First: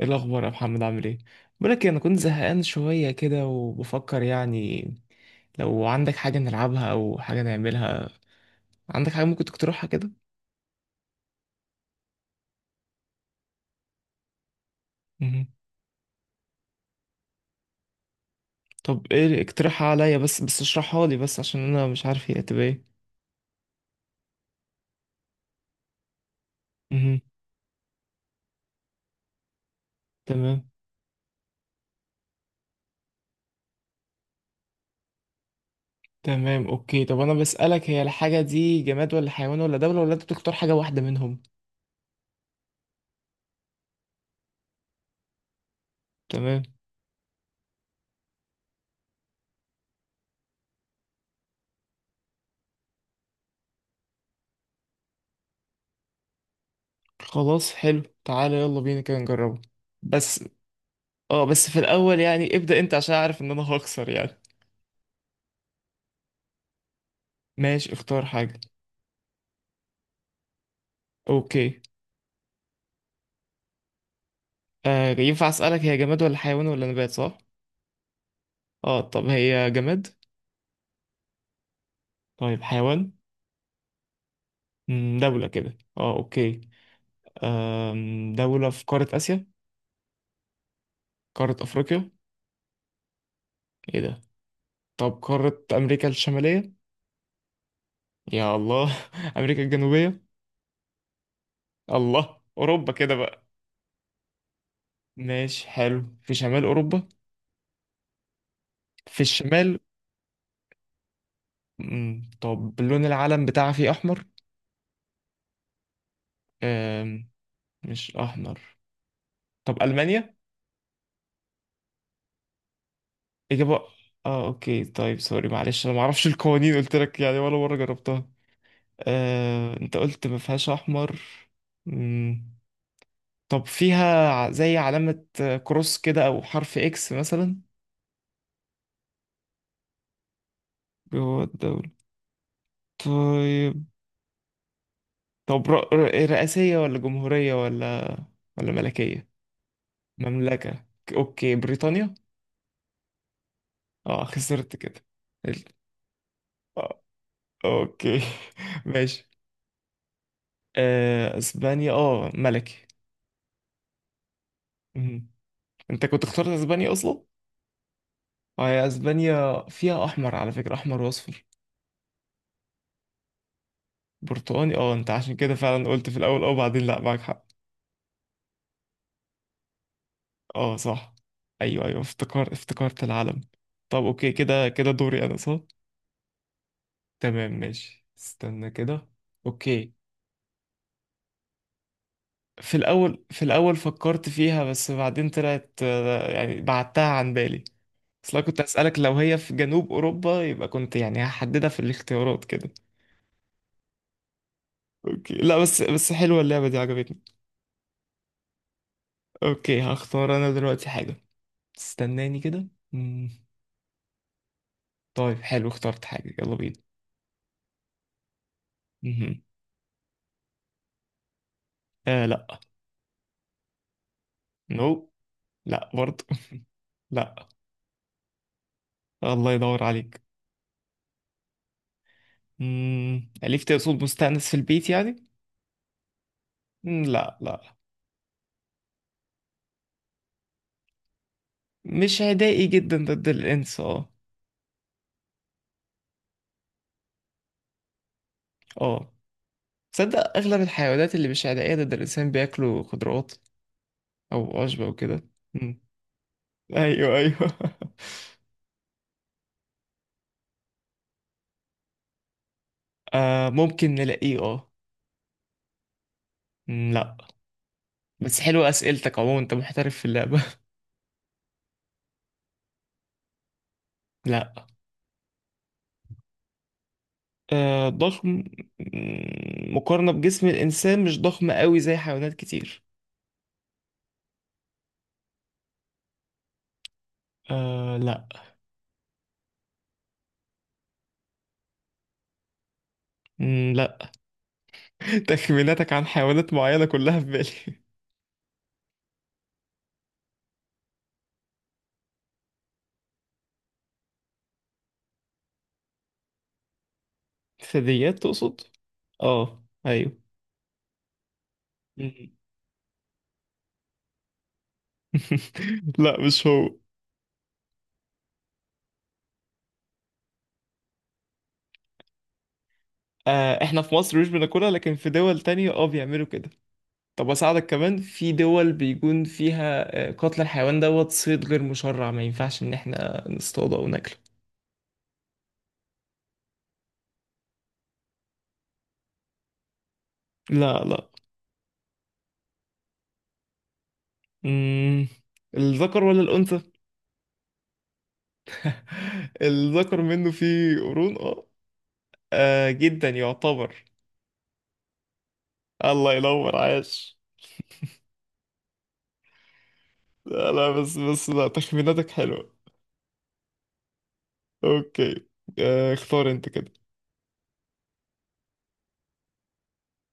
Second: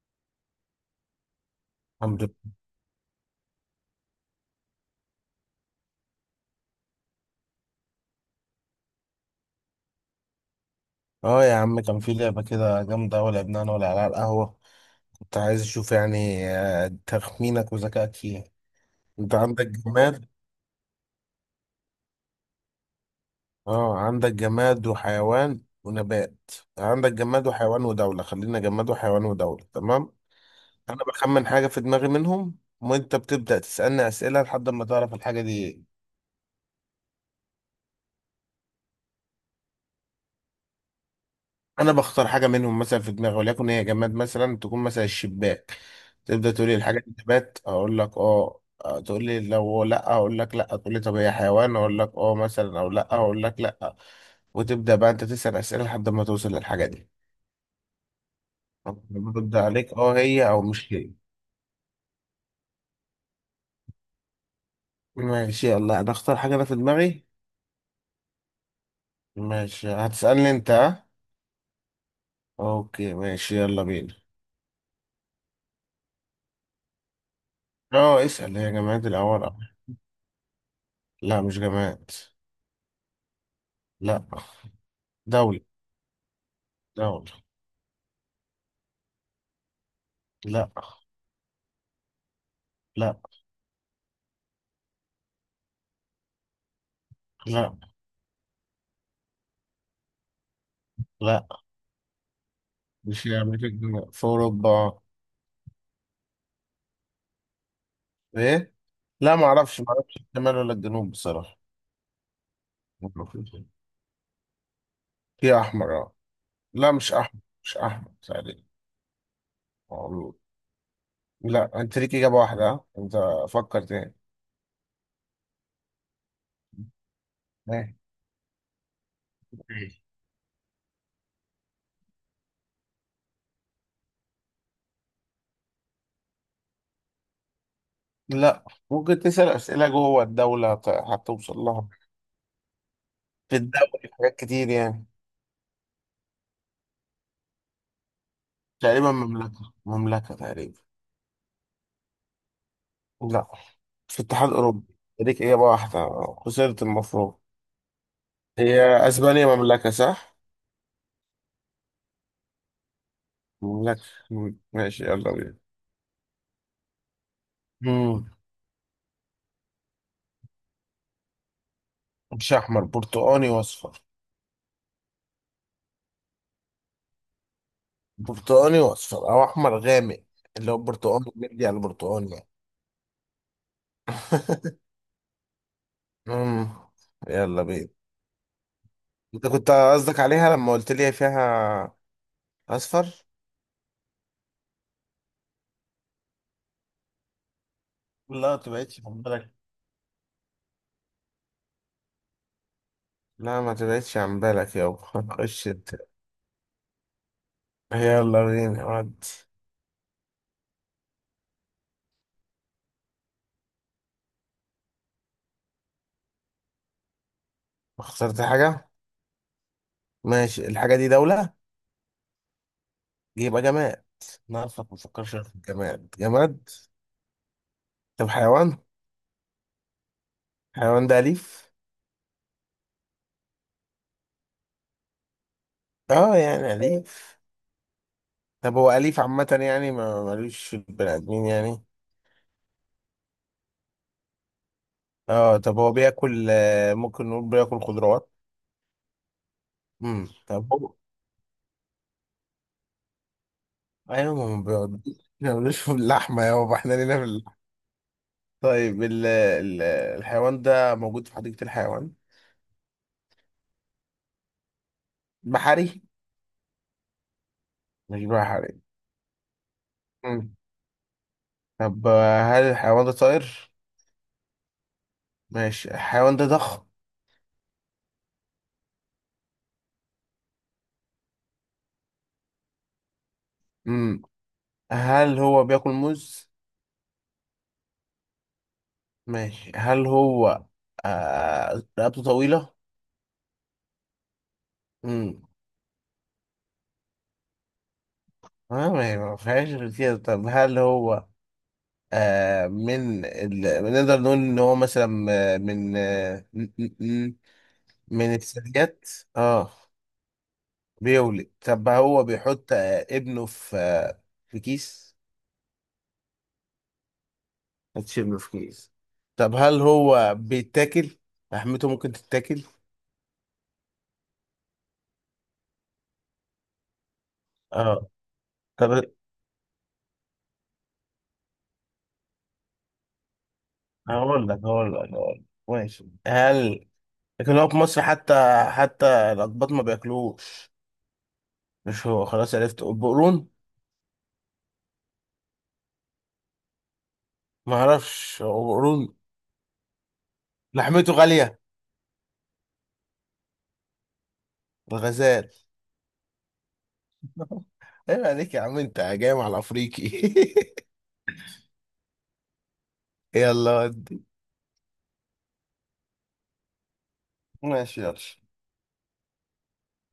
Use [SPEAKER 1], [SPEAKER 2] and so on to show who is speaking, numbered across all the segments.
[SPEAKER 1] ايه الاخبار يا محمد؟ عامل ايه؟ بقولك إيه، انا كنت
[SPEAKER 2] الحمد لله.
[SPEAKER 1] زهقان شويه كده وبفكر يعني. لو عندك حاجه نلعبها او حاجه نعملها. عندك حاجه ممكن تقترحها كده؟
[SPEAKER 2] اه يا عم، كان في لعبة كده جامدة أوي لعبناها أنا والعيال على القهوة. كنت
[SPEAKER 1] مهم.
[SPEAKER 2] عايز أشوف يعني تخمينك وذكائك فيها.
[SPEAKER 1] طب
[SPEAKER 2] أنت
[SPEAKER 1] ايه،
[SPEAKER 2] عندك
[SPEAKER 1] اقترحها عليا
[SPEAKER 2] جماد.
[SPEAKER 1] بس بس اشرحها لي بس عشان انا مش عارف هي هتبقى ايه.
[SPEAKER 2] اه، عندك جماد وحيوان ونبات. عندك
[SPEAKER 1] مهم.
[SPEAKER 2] جماد وحيوان ودولة، خلينا جماد وحيوان ودولة، تمام.
[SPEAKER 1] تمام.
[SPEAKER 2] أنا بخمن حاجة في دماغي منهم، وأنت بتبدأ تسألني أسئلة لحد ما تعرف الحاجة دي إيه.
[SPEAKER 1] تمام اوكي، طب انا بسالك، هي الحاجه دي جماد ولا حيوان ولا دوله، ولا انت بتختار حاجه واحده منهم؟
[SPEAKER 2] انا بختار حاجه منهم مثلا في دماغي، وليكن هي جماد مثلا، تكون مثلا الشباك. تبدا
[SPEAKER 1] تمام.
[SPEAKER 2] تقول لي الحاجه دي نبات، اقول لك اه، تقول لي لو لا اقول لك لا، تقول لي طب هي حيوان اقول لك اه مثلا او لا اقول لك لا. وتبدا بقى انت تسال اسئله لحد ما توصل للحاجه دي.
[SPEAKER 1] خلاص حلو، تعالى يلا بينا
[SPEAKER 2] طب
[SPEAKER 1] كده
[SPEAKER 2] برد
[SPEAKER 1] نجربه.
[SPEAKER 2] عليك اه،
[SPEAKER 1] بس.
[SPEAKER 2] هي او مش هي.
[SPEAKER 1] اه بس في الاول يعني ابدا انت عشان اعرف ان انا هخسر يعني.
[SPEAKER 2] ماشي، يلا انا اختار حاجه انا في دماغي.
[SPEAKER 1] ماشي اختار حاجة.
[SPEAKER 2] ماشي هتسالني انت ها؟
[SPEAKER 1] اوكي.
[SPEAKER 2] اوكي ماشي يلا بينا.
[SPEAKER 1] آه، ينفع اسألك هي جماد ولا حيوان ولا نبات صح؟
[SPEAKER 2] اه اسال هي
[SPEAKER 1] اه
[SPEAKER 2] جماد
[SPEAKER 1] طب
[SPEAKER 2] الاول.
[SPEAKER 1] هي جماد؟
[SPEAKER 2] لا مش جماد.
[SPEAKER 1] طيب حيوان؟
[SPEAKER 2] لا.
[SPEAKER 1] دولة
[SPEAKER 2] دولة.
[SPEAKER 1] كده، اه اوكي.
[SPEAKER 2] دولة.
[SPEAKER 1] دولة في قارة آسيا؟
[SPEAKER 2] لا.
[SPEAKER 1] قارة أفريقيا؟
[SPEAKER 2] لا.
[SPEAKER 1] ايه ده. طب قارة أمريكا الشمالية؟
[SPEAKER 2] لا.
[SPEAKER 1] يا الله أمريكا الجنوبية؟
[SPEAKER 2] لا.
[SPEAKER 1] الله، أوروبا كده
[SPEAKER 2] مش
[SPEAKER 1] بقى.
[SPEAKER 2] مش الجنوب في أوروبا.
[SPEAKER 1] ماشي حلو، في شمال أوروبا؟
[SPEAKER 2] إيه؟
[SPEAKER 1] في
[SPEAKER 2] لا، ما
[SPEAKER 1] الشمال.
[SPEAKER 2] أعرفش ما أعرفش الشمال ولا الجنوب بصراحة.
[SPEAKER 1] طب لون العلم بتاعها فيه أحمر؟
[SPEAKER 2] في أحمر أه. لا مش
[SPEAKER 1] آم،
[SPEAKER 2] أحمر، مش أحمر
[SPEAKER 1] مش
[SPEAKER 2] تقريبا.
[SPEAKER 1] أحمر. طب ألمانيا؟
[SPEAKER 2] معروف. لا أنت ليك إجابة واحدة أنت
[SPEAKER 1] إجابة.
[SPEAKER 2] فكر تاني.
[SPEAKER 1] اه اوكي طيب، سوري معلش انا ما اعرفش القوانين، قلت لك يعني، ولا مرة
[SPEAKER 2] إيه؟
[SPEAKER 1] جربتها. انت قلت ما فيهاش احمر. مم. طب فيها زي علامة، كروس كده، او حرف اكس مثلا؟
[SPEAKER 2] لا. ممكن تسأل أسئلة جوه الدولة،
[SPEAKER 1] جوه
[SPEAKER 2] هتوصل لها.
[SPEAKER 1] الدولة.
[SPEAKER 2] في
[SPEAKER 1] طيب.
[SPEAKER 2] الدولة حاجات كتير يعني.
[SPEAKER 1] طب رئاسية ولا جمهورية، ولا ولا
[SPEAKER 2] تقريبا
[SPEAKER 1] ملكية؟
[SPEAKER 2] مملكة، مملكة تقريبا.
[SPEAKER 1] مملكة. اوكي بريطانيا؟
[SPEAKER 2] لا. في
[SPEAKER 1] اه
[SPEAKER 2] اتحاد
[SPEAKER 1] خسرت
[SPEAKER 2] أوروبي،
[SPEAKER 1] كده.
[SPEAKER 2] ليك إجابة
[SPEAKER 1] ال-
[SPEAKER 2] واحدة خسرت
[SPEAKER 1] آه،
[SPEAKER 2] المفروض.
[SPEAKER 1] اوكي.
[SPEAKER 2] هي
[SPEAKER 1] ماشي.
[SPEAKER 2] اسبانيا مملكة صح؟
[SPEAKER 1] اسبانيا اه ملكي.
[SPEAKER 2] مملكة. ماشي
[SPEAKER 1] مم.
[SPEAKER 2] يلا بينا.
[SPEAKER 1] انت كنت اخترت اسبانيا اصلا.
[SPEAKER 2] مم.
[SPEAKER 1] اه، هي اسبانيا فيها احمر على فكرة، احمر واصفر.
[SPEAKER 2] مش احمر، برتقاني واصفر.
[SPEAKER 1] برتقاني، اه، انت عشان كده فعلا قلت في الاول اه، وبعدين لا، معاك حق.
[SPEAKER 2] برتقاني واصفر او احمر غامق. اللي
[SPEAKER 1] اه
[SPEAKER 2] هو
[SPEAKER 1] صح.
[SPEAKER 2] برتقاني، بيدي على
[SPEAKER 1] ايوه ايوه،
[SPEAKER 2] البرتقاني يعني.
[SPEAKER 1] افتكرت العلم. طب اوكي، كده كده دوري انا صح.
[SPEAKER 2] مم.
[SPEAKER 1] تمام
[SPEAKER 2] يلا بينا.
[SPEAKER 1] ماشي، استنى كده.
[SPEAKER 2] انت كنت
[SPEAKER 1] اوكي.
[SPEAKER 2] قصدك عليها لما قلت لي فيها.
[SPEAKER 1] في الاول
[SPEAKER 2] اصفر؟
[SPEAKER 1] في الاول فكرت فيها، بس بعدين طلعت، يعني بعدتها عن بالي.
[SPEAKER 2] لا
[SPEAKER 1] اصل أنا
[SPEAKER 2] ما
[SPEAKER 1] كنت اسالك
[SPEAKER 2] تبعدش
[SPEAKER 1] لو
[SPEAKER 2] عن
[SPEAKER 1] هي
[SPEAKER 2] بالك.
[SPEAKER 1] في جنوب اوروبا يبقى كنت يعني هحددها في الاختيارات كده.
[SPEAKER 2] لا ما تبعدش عن بالك يابا
[SPEAKER 1] اوكي لا،
[SPEAKER 2] خش
[SPEAKER 1] بس
[SPEAKER 2] انت.
[SPEAKER 1] بس حلوه اللعبه دي، عجبتني.
[SPEAKER 2] يلا بينا ودي.
[SPEAKER 1] اوكي هختار انا دلوقتي حاجة. استناني كده. مم. طيب حلو، اخترت حاجة، يلا بينا.
[SPEAKER 2] اخترت حاجة.
[SPEAKER 1] مهم.
[SPEAKER 2] ماشي الحاجة دي دولة.
[SPEAKER 1] آه لا.
[SPEAKER 2] يبقى جماد. انا عارفك ما
[SPEAKER 1] نو.
[SPEAKER 2] تفكرش.
[SPEAKER 1] لا
[SPEAKER 2] جماد
[SPEAKER 1] برضه
[SPEAKER 2] جماد.
[SPEAKER 1] لا.
[SPEAKER 2] طب حيوان.
[SPEAKER 1] الله يدور عليك.
[SPEAKER 2] حيوان ده أليف؟
[SPEAKER 1] أليف تقصد مستأنس في البيت يعني؟
[SPEAKER 2] اه يعني
[SPEAKER 1] لا
[SPEAKER 2] أليف.
[SPEAKER 1] لا.
[SPEAKER 2] طب هو أليف عامة يعني، ما ملوش في البني آدمين يعني.
[SPEAKER 1] مش عدائي جدا ضد الإنس اه.
[SPEAKER 2] اه طب هو بياكل ممكن نقول بياكل خضروات.
[SPEAKER 1] اه. تصدق أغلب
[SPEAKER 2] طب هو.
[SPEAKER 1] الحيوانات اللي مش عدائية ضد الإنسان بياكلوا خضروات.
[SPEAKER 2] ايوه، ما
[SPEAKER 1] أو
[SPEAKER 2] هو
[SPEAKER 1] عشبة وكده.
[SPEAKER 2] ما
[SPEAKER 1] مم.
[SPEAKER 2] ملوش في اللحمة يابا، احنا
[SPEAKER 1] أيوه
[SPEAKER 2] لينا في
[SPEAKER 1] أيوه
[SPEAKER 2] اللحمة. طيب الحيوان ده موجود في حديقة الحيوان.
[SPEAKER 1] آه ممكن نلاقيه اه.
[SPEAKER 2] بحري.
[SPEAKER 1] لا.
[SPEAKER 2] مش
[SPEAKER 1] بس حلوة
[SPEAKER 2] بحري.
[SPEAKER 1] أسئلتك عموما، أنت محترف في اللعبة.
[SPEAKER 2] امم. طب هل الحيوان ده طائر؟
[SPEAKER 1] لا.
[SPEAKER 2] ماشي الحيوان ده ضخم.
[SPEAKER 1] آه، ضخم. مقارنة بجسم الإنسان مش ضخم قوي زي حيوانات كتير.
[SPEAKER 2] امم. هل هو بياكل موز؟
[SPEAKER 1] آه لا.
[SPEAKER 2] ماشي هل هو. آه رقبته طويلة؟
[SPEAKER 1] لا.
[SPEAKER 2] امم.
[SPEAKER 1] تخميناتك عن حيوانات معينة كلها في بالي.
[SPEAKER 2] آه ما هي ما فيهاش غير كده. طب هل هو آه من ال... نقدر نقول ان هو مثلا آه، من آه م- م- م-
[SPEAKER 1] ثدييات
[SPEAKER 2] من
[SPEAKER 1] تقصد؟
[SPEAKER 2] الثدييات.
[SPEAKER 1] اه
[SPEAKER 2] اه
[SPEAKER 1] ايوه.
[SPEAKER 2] بيولد. طب هو
[SPEAKER 1] مم.
[SPEAKER 2] بيحط آه ابنه في في كيس؟
[SPEAKER 1] لا مش هو.
[SPEAKER 2] حطش ابنه في كيس. طب هل هو بيتاكل؟ لحمته ممكن تتاكل؟
[SPEAKER 1] آه، احنا في مصر مش بناكلها، لكن في دول تانية اه بيعملوا كده. طب اساعدك كمان،
[SPEAKER 2] اه
[SPEAKER 1] في دول
[SPEAKER 2] طب.
[SPEAKER 1] بيكون فيها قتل الحيوان دوت صيد غير مشرع، ما ينفعش ان احنا نصطاده او ناكله.
[SPEAKER 2] هقول لك. ماشي هل. لكن هو في مصر حتى، حتى الأقباط ما بياكلوش.
[SPEAKER 1] لا لا.
[SPEAKER 2] مش هو، خلاص عرفت. البقرون.
[SPEAKER 1] مم. الذكر ولا الأنثى؟
[SPEAKER 2] ما اعرفش هو بقرون.
[SPEAKER 1] الذكر منه فيه
[SPEAKER 2] لحمته
[SPEAKER 1] قرون اه.
[SPEAKER 2] غالية.
[SPEAKER 1] آه، جدا يعتبر.
[SPEAKER 2] الغزال.
[SPEAKER 1] الله ينور عاش.
[SPEAKER 2] ايوه عليك يا عم، انت جاي مع الافريقي
[SPEAKER 1] لا لا، بس بس لا، تخميناتك حلوة.
[SPEAKER 2] يلا ود.
[SPEAKER 1] اوكي. اختار انت كده.
[SPEAKER 2] ماشي يلا.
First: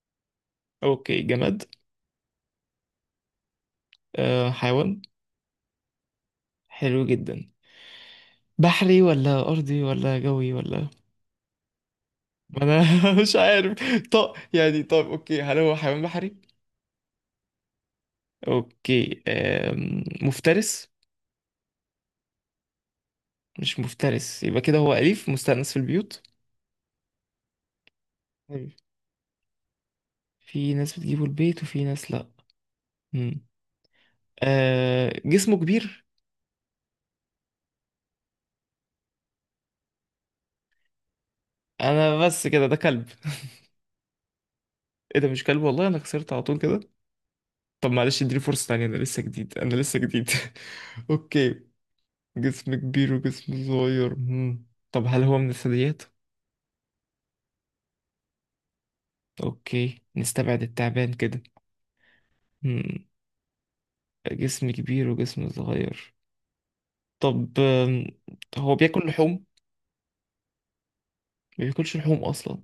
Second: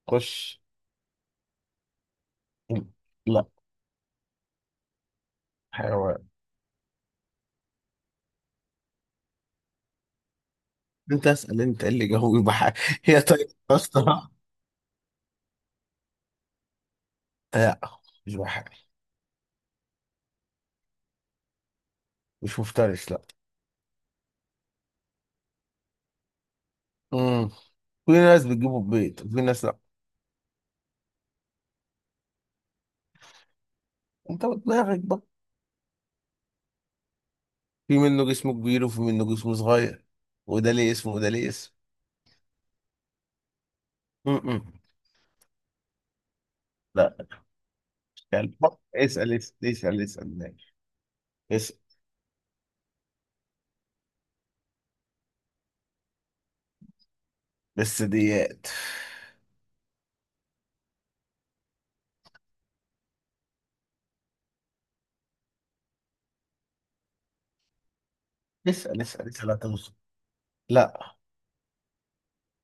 [SPEAKER 2] خش.
[SPEAKER 1] اوكي جماد؟
[SPEAKER 2] لا.
[SPEAKER 1] حيوان.
[SPEAKER 2] حيوان.
[SPEAKER 1] حلو جدا. بحري ولا ارضي ولا جوي ولا؟
[SPEAKER 2] انت اسال، انت إيه اللي جاوب
[SPEAKER 1] ما
[SPEAKER 2] بحاجة.
[SPEAKER 1] انا.
[SPEAKER 2] هي
[SPEAKER 1] مش
[SPEAKER 2] طيب
[SPEAKER 1] عارف.
[SPEAKER 2] بصراحة.
[SPEAKER 1] طب يعني طب اوكي، هل هو حيوان بحري؟
[SPEAKER 2] لا مش بحاجة.
[SPEAKER 1] اوكي مفترس؟
[SPEAKER 2] مش مفترس لا.
[SPEAKER 1] مش مفترس، يبقى كده هو اليف مستأنس في البيوت.
[SPEAKER 2] امم. في ناس
[SPEAKER 1] أيوة.
[SPEAKER 2] بتجيبه البيت وفي ناس لا.
[SPEAKER 1] في ناس بتجيبه البيت وفي ناس لا.
[SPEAKER 2] انت ودماغك
[SPEAKER 1] آه
[SPEAKER 2] بقى.
[SPEAKER 1] جسمه كبير.
[SPEAKER 2] في منه جسمه كبير وفي منه جسمه صغير. وده ليه اسم وده ليه اسم.
[SPEAKER 1] انا بس كده ده كلب
[SPEAKER 2] م-م.
[SPEAKER 1] ايه ده مش كلب؟ والله انا خسرت على طول كده.
[SPEAKER 2] لا
[SPEAKER 1] طب معلش
[SPEAKER 2] مش
[SPEAKER 1] اديني
[SPEAKER 2] كلب.
[SPEAKER 1] فرصة تانية، انا لسه
[SPEAKER 2] اسأل
[SPEAKER 1] جديد
[SPEAKER 2] اسأل
[SPEAKER 1] انا لسه
[SPEAKER 2] اسأل
[SPEAKER 1] جديد.
[SPEAKER 2] اسأل ماشي.
[SPEAKER 1] اوكي.
[SPEAKER 2] اسأل.
[SPEAKER 1] جسم كبير وجسم صغير. مم. طب هل هو من الثدييات؟
[SPEAKER 2] بس ديات.
[SPEAKER 1] اوكي نستبعد التعبان كده. مم. جسم كبير وجسم صغير. طب هو
[SPEAKER 2] اسأل
[SPEAKER 1] بياكل
[SPEAKER 2] اسأل
[SPEAKER 1] لحوم؟
[SPEAKER 2] اسأل هتوصل. لا.
[SPEAKER 1] ما بياكلش لحوم اصلا.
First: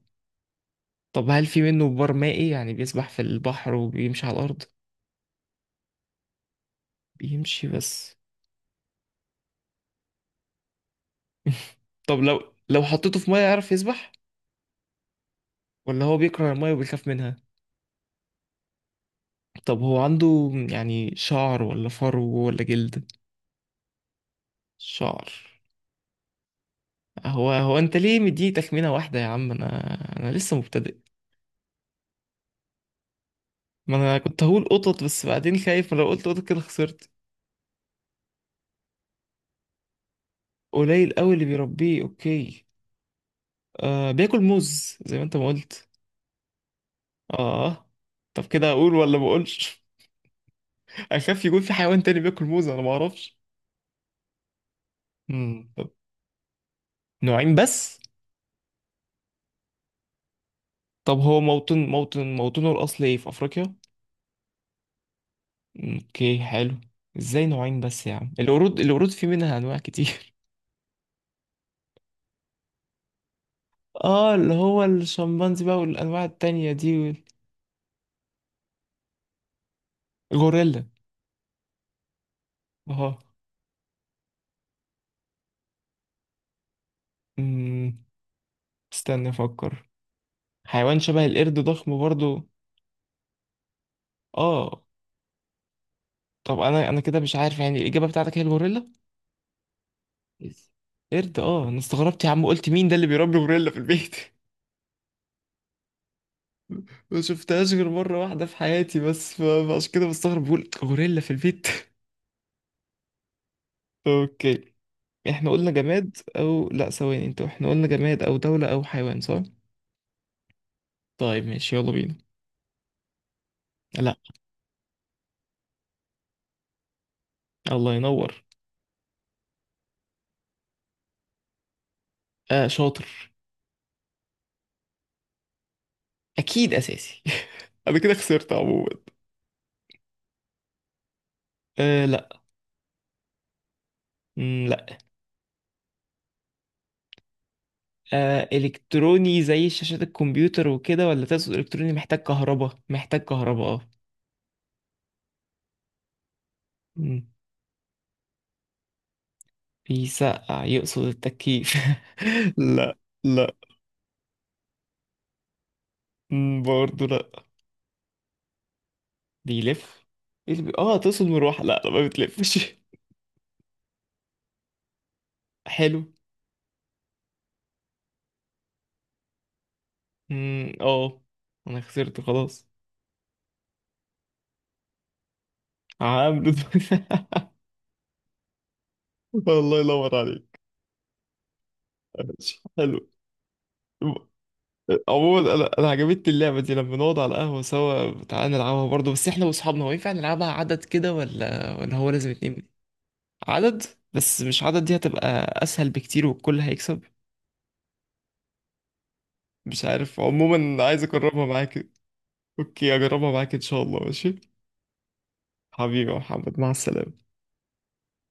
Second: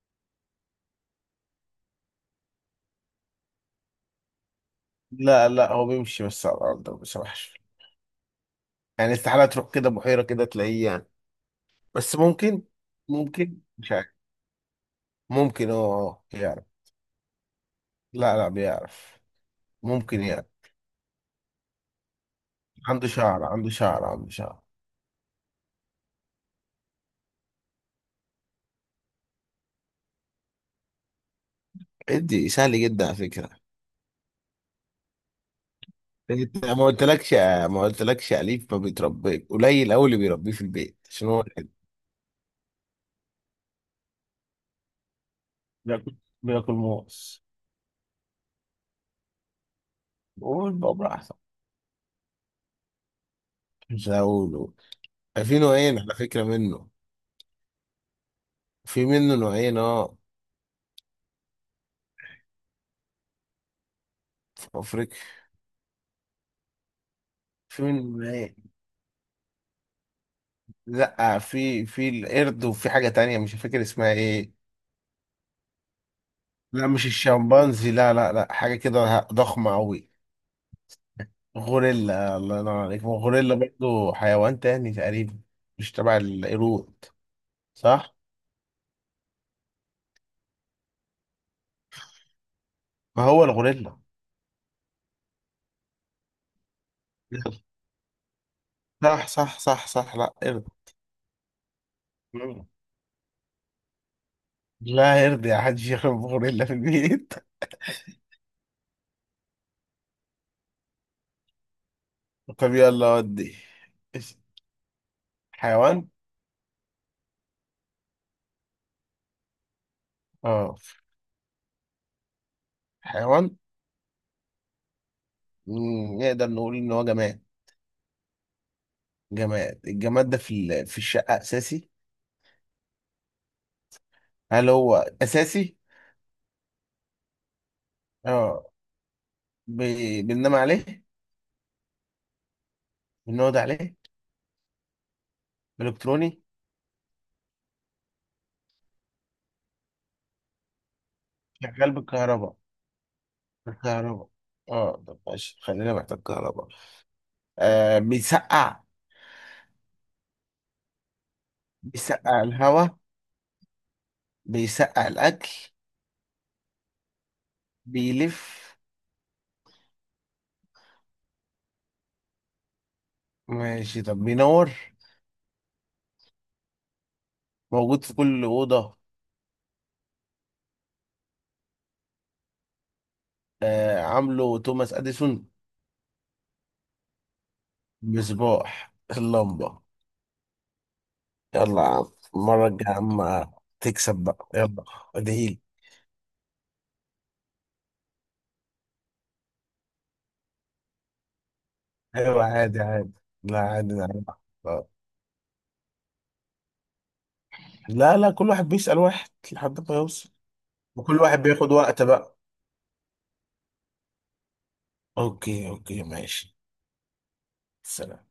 [SPEAKER 1] طب هل في منه بار مائي، يعني بيسبح في البحر وبيمشي على الارض؟
[SPEAKER 2] لا لا هو بيمشي بس على الأرض، ما بيسرحش.
[SPEAKER 1] بيمشي بس.
[SPEAKER 2] يعني استحالة تروح كده بحيرة كده تلاقيه يعني. بس
[SPEAKER 1] طب لو
[SPEAKER 2] ممكن.
[SPEAKER 1] لو حطيته في ميه
[SPEAKER 2] ممكن
[SPEAKER 1] يعرف
[SPEAKER 2] مش
[SPEAKER 1] يسبح؟
[SPEAKER 2] عارف. ممكن اه
[SPEAKER 1] ولا هو بيكره
[SPEAKER 2] يعرف.
[SPEAKER 1] الميه وبيخاف منها؟
[SPEAKER 2] لا لا بيعرف.
[SPEAKER 1] طب هو
[SPEAKER 2] ممكن يعرف.
[SPEAKER 1] عنده يعني شعر ولا فرو ولا
[SPEAKER 2] عنده
[SPEAKER 1] جلد؟
[SPEAKER 2] شعر عنده شعر عنده شعر.
[SPEAKER 1] شعر. هو انت ليه مديني تخمينه واحده يا عم، انا انا لسه مبتدئ.
[SPEAKER 2] ادي سهل جدا على فكرة.
[SPEAKER 1] ما انا كنت هقول قطط، بس بعدين خايف، ما لو قلت قطط كده
[SPEAKER 2] انت ما
[SPEAKER 1] خسرت.
[SPEAKER 2] قلتلكش، ما قلتلكش اليف، ما بيتربيش، قليل قوي اللي بيربيه في البيت
[SPEAKER 1] قليل
[SPEAKER 2] عشان
[SPEAKER 1] قوي
[SPEAKER 2] هو
[SPEAKER 1] اللي
[SPEAKER 2] كده.
[SPEAKER 1] بيربيه، اوكي. آه بياكل موز زي ما انت ما قلت.
[SPEAKER 2] بياكل. بياكل موز.
[SPEAKER 1] اه. طب كده اقول ولا ما اقولش؟
[SPEAKER 2] قول بقى براحتك.
[SPEAKER 1] اخاف يكون في حيوان تاني بياكل موز، انا ما اعرفش.
[SPEAKER 2] مش هقوله. في
[SPEAKER 1] طب.
[SPEAKER 2] نوعين على فكرة منه.
[SPEAKER 1] نوعين بس؟
[SPEAKER 2] في منه نوعين اه.
[SPEAKER 1] طب هو موطنه الأصلي ايه، في أفريقيا؟
[SPEAKER 2] في افريقيا.
[SPEAKER 1] اوكي حلو. ازاي نوعين
[SPEAKER 2] في منه
[SPEAKER 1] بس يا عم،
[SPEAKER 2] نوعين.
[SPEAKER 1] القرود القرود في منها أنواع كتير.
[SPEAKER 2] لا في القرد وفي حاجة تانية مش فاكر اسمها
[SPEAKER 1] اه،
[SPEAKER 2] ايه.
[SPEAKER 1] اللي هو الشمبانزي بقى والأنواع التانية
[SPEAKER 2] لا
[SPEAKER 1] دي
[SPEAKER 2] مش
[SPEAKER 1] وال-
[SPEAKER 2] الشمبانزي، لا لا لا حاجة كده ضخمة قوي.
[SPEAKER 1] الغوريلا.
[SPEAKER 2] غوريلا الله ينور عليك. ما هو
[SPEAKER 1] اه.
[SPEAKER 2] غوريلا برضه حيوان تاني تقريبا. مش تبع القرود.
[SPEAKER 1] أمم،
[SPEAKER 2] صح.
[SPEAKER 1] استنى أفكر. حيوان شبه القرد، ضخم برضو.
[SPEAKER 2] ما هو الغوريلا.
[SPEAKER 1] اه. طب أنا كده مش عارف يعني، الإجابة بتاعتك هي الغوريلا؟
[SPEAKER 2] صح صح صح صح. لا ارضى.
[SPEAKER 1] بس. قرد اه، أنا استغربت يا عم،
[SPEAKER 2] مم.
[SPEAKER 1] قلت مين ده اللي بيربي غوريلا في البيت؟
[SPEAKER 2] لا يرضي حد يشرب غوريلا في
[SPEAKER 1] ما
[SPEAKER 2] البيت.
[SPEAKER 1] شفتهاش غير مرة واحدة في حياتي، بس فعشان كده بستغرب، بقول غوريلا في البيت
[SPEAKER 2] طب يلا ودي. إيش-
[SPEAKER 1] اوكي. احنا قلنا
[SPEAKER 2] حيوان.
[SPEAKER 1] جماد، او لا ثواني انت، احنا قلنا جماد او دولة او حيوان صح؟
[SPEAKER 2] اه
[SPEAKER 1] طيب ماشي يلا بينا.
[SPEAKER 2] حيوان.
[SPEAKER 1] لا.
[SPEAKER 2] مم، نقدر نقول ان هو جماد.
[SPEAKER 1] الله ينور.
[SPEAKER 2] جماد. الجماد ده في في الشقة اساسي.
[SPEAKER 1] آه شاطر.
[SPEAKER 2] هل هو اساسي.
[SPEAKER 1] اكيد اساسي. انا كده خسرت
[SPEAKER 2] اه
[SPEAKER 1] عموما.
[SPEAKER 2] بننام عليه.
[SPEAKER 1] آه لا.
[SPEAKER 2] بنقعد عليه.
[SPEAKER 1] لا.
[SPEAKER 2] الكتروني.
[SPEAKER 1] آه الكتروني، زي شاشات الكمبيوتر وكده، ولا تقصد
[SPEAKER 2] شغال
[SPEAKER 1] الكتروني محتاج
[SPEAKER 2] بالكهرباء.
[SPEAKER 1] كهرباء؟ محتاج كهرباء اه.
[SPEAKER 2] بالكهرباء. اه طب ماشي، خلينا محتاج كهرباء.
[SPEAKER 1] مم،
[SPEAKER 2] بيسقع.
[SPEAKER 1] بيسقع يقصد التكييف.
[SPEAKER 2] بيسقع الهواء.
[SPEAKER 1] لا. لا.
[SPEAKER 2] بيسقع الاكل.
[SPEAKER 1] برضه لا.
[SPEAKER 2] بيلف.
[SPEAKER 1] بيلف. إيه اللي تقصد مروحة؟ لا لا ما بتلفش
[SPEAKER 2] ماشي طب بينور.
[SPEAKER 1] حلو.
[SPEAKER 2] موجود في كل أوضة.
[SPEAKER 1] اه. انا خسرت خلاص.
[SPEAKER 2] آه عامله توماس أديسون.
[SPEAKER 1] هعمل.
[SPEAKER 2] مصباح.
[SPEAKER 1] الله
[SPEAKER 2] اللمبة.
[SPEAKER 1] ينور عليك.
[SPEAKER 2] يلا يا عم،
[SPEAKER 1] ماشي،
[SPEAKER 2] المرة الجاية يا
[SPEAKER 1] حلو.
[SPEAKER 2] عم تكسب بقى يلا.
[SPEAKER 1] عموما
[SPEAKER 2] ادعيلي.
[SPEAKER 1] انا عجبتني اللعبه دي، لما نقعد على القهوه سوا تعالى نلعبها برضه، بس احنا واصحابنا، هو ينفع نلعبها عدد كده، ولا هو لازم
[SPEAKER 2] أيوة
[SPEAKER 1] اتنين؟
[SPEAKER 2] عادي عادي. لا
[SPEAKER 1] عدد.
[SPEAKER 2] عادي، لا عادي.
[SPEAKER 1] بس مش عدد،
[SPEAKER 2] آه.
[SPEAKER 1] دي هتبقى اسهل بكتير والكل هيكسب.
[SPEAKER 2] لا لا، كل واحد بيسأل واحد
[SPEAKER 1] مش
[SPEAKER 2] لحد ما
[SPEAKER 1] عارف
[SPEAKER 2] يوصل.
[SPEAKER 1] عموما، عايز
[SPEAKER 2] وكل واحد
[SPEAKER 1] اجربها
[SPEAKER 2] بياخد
[SPEAKER 1] معاك.
[SPEAKER 2] وقت بقى.
[SPEAKER 1] اوكي اجربها معاك ان شاء الله، ماشي.
[SPEAKER 2] أوكي أوكي
[SPEAKER 1] حبيبي يا
[SPEAKER 2] ماشي.
[SPEAKER 1] محمد مع السلامه.
[SPEAKER 2] سلام.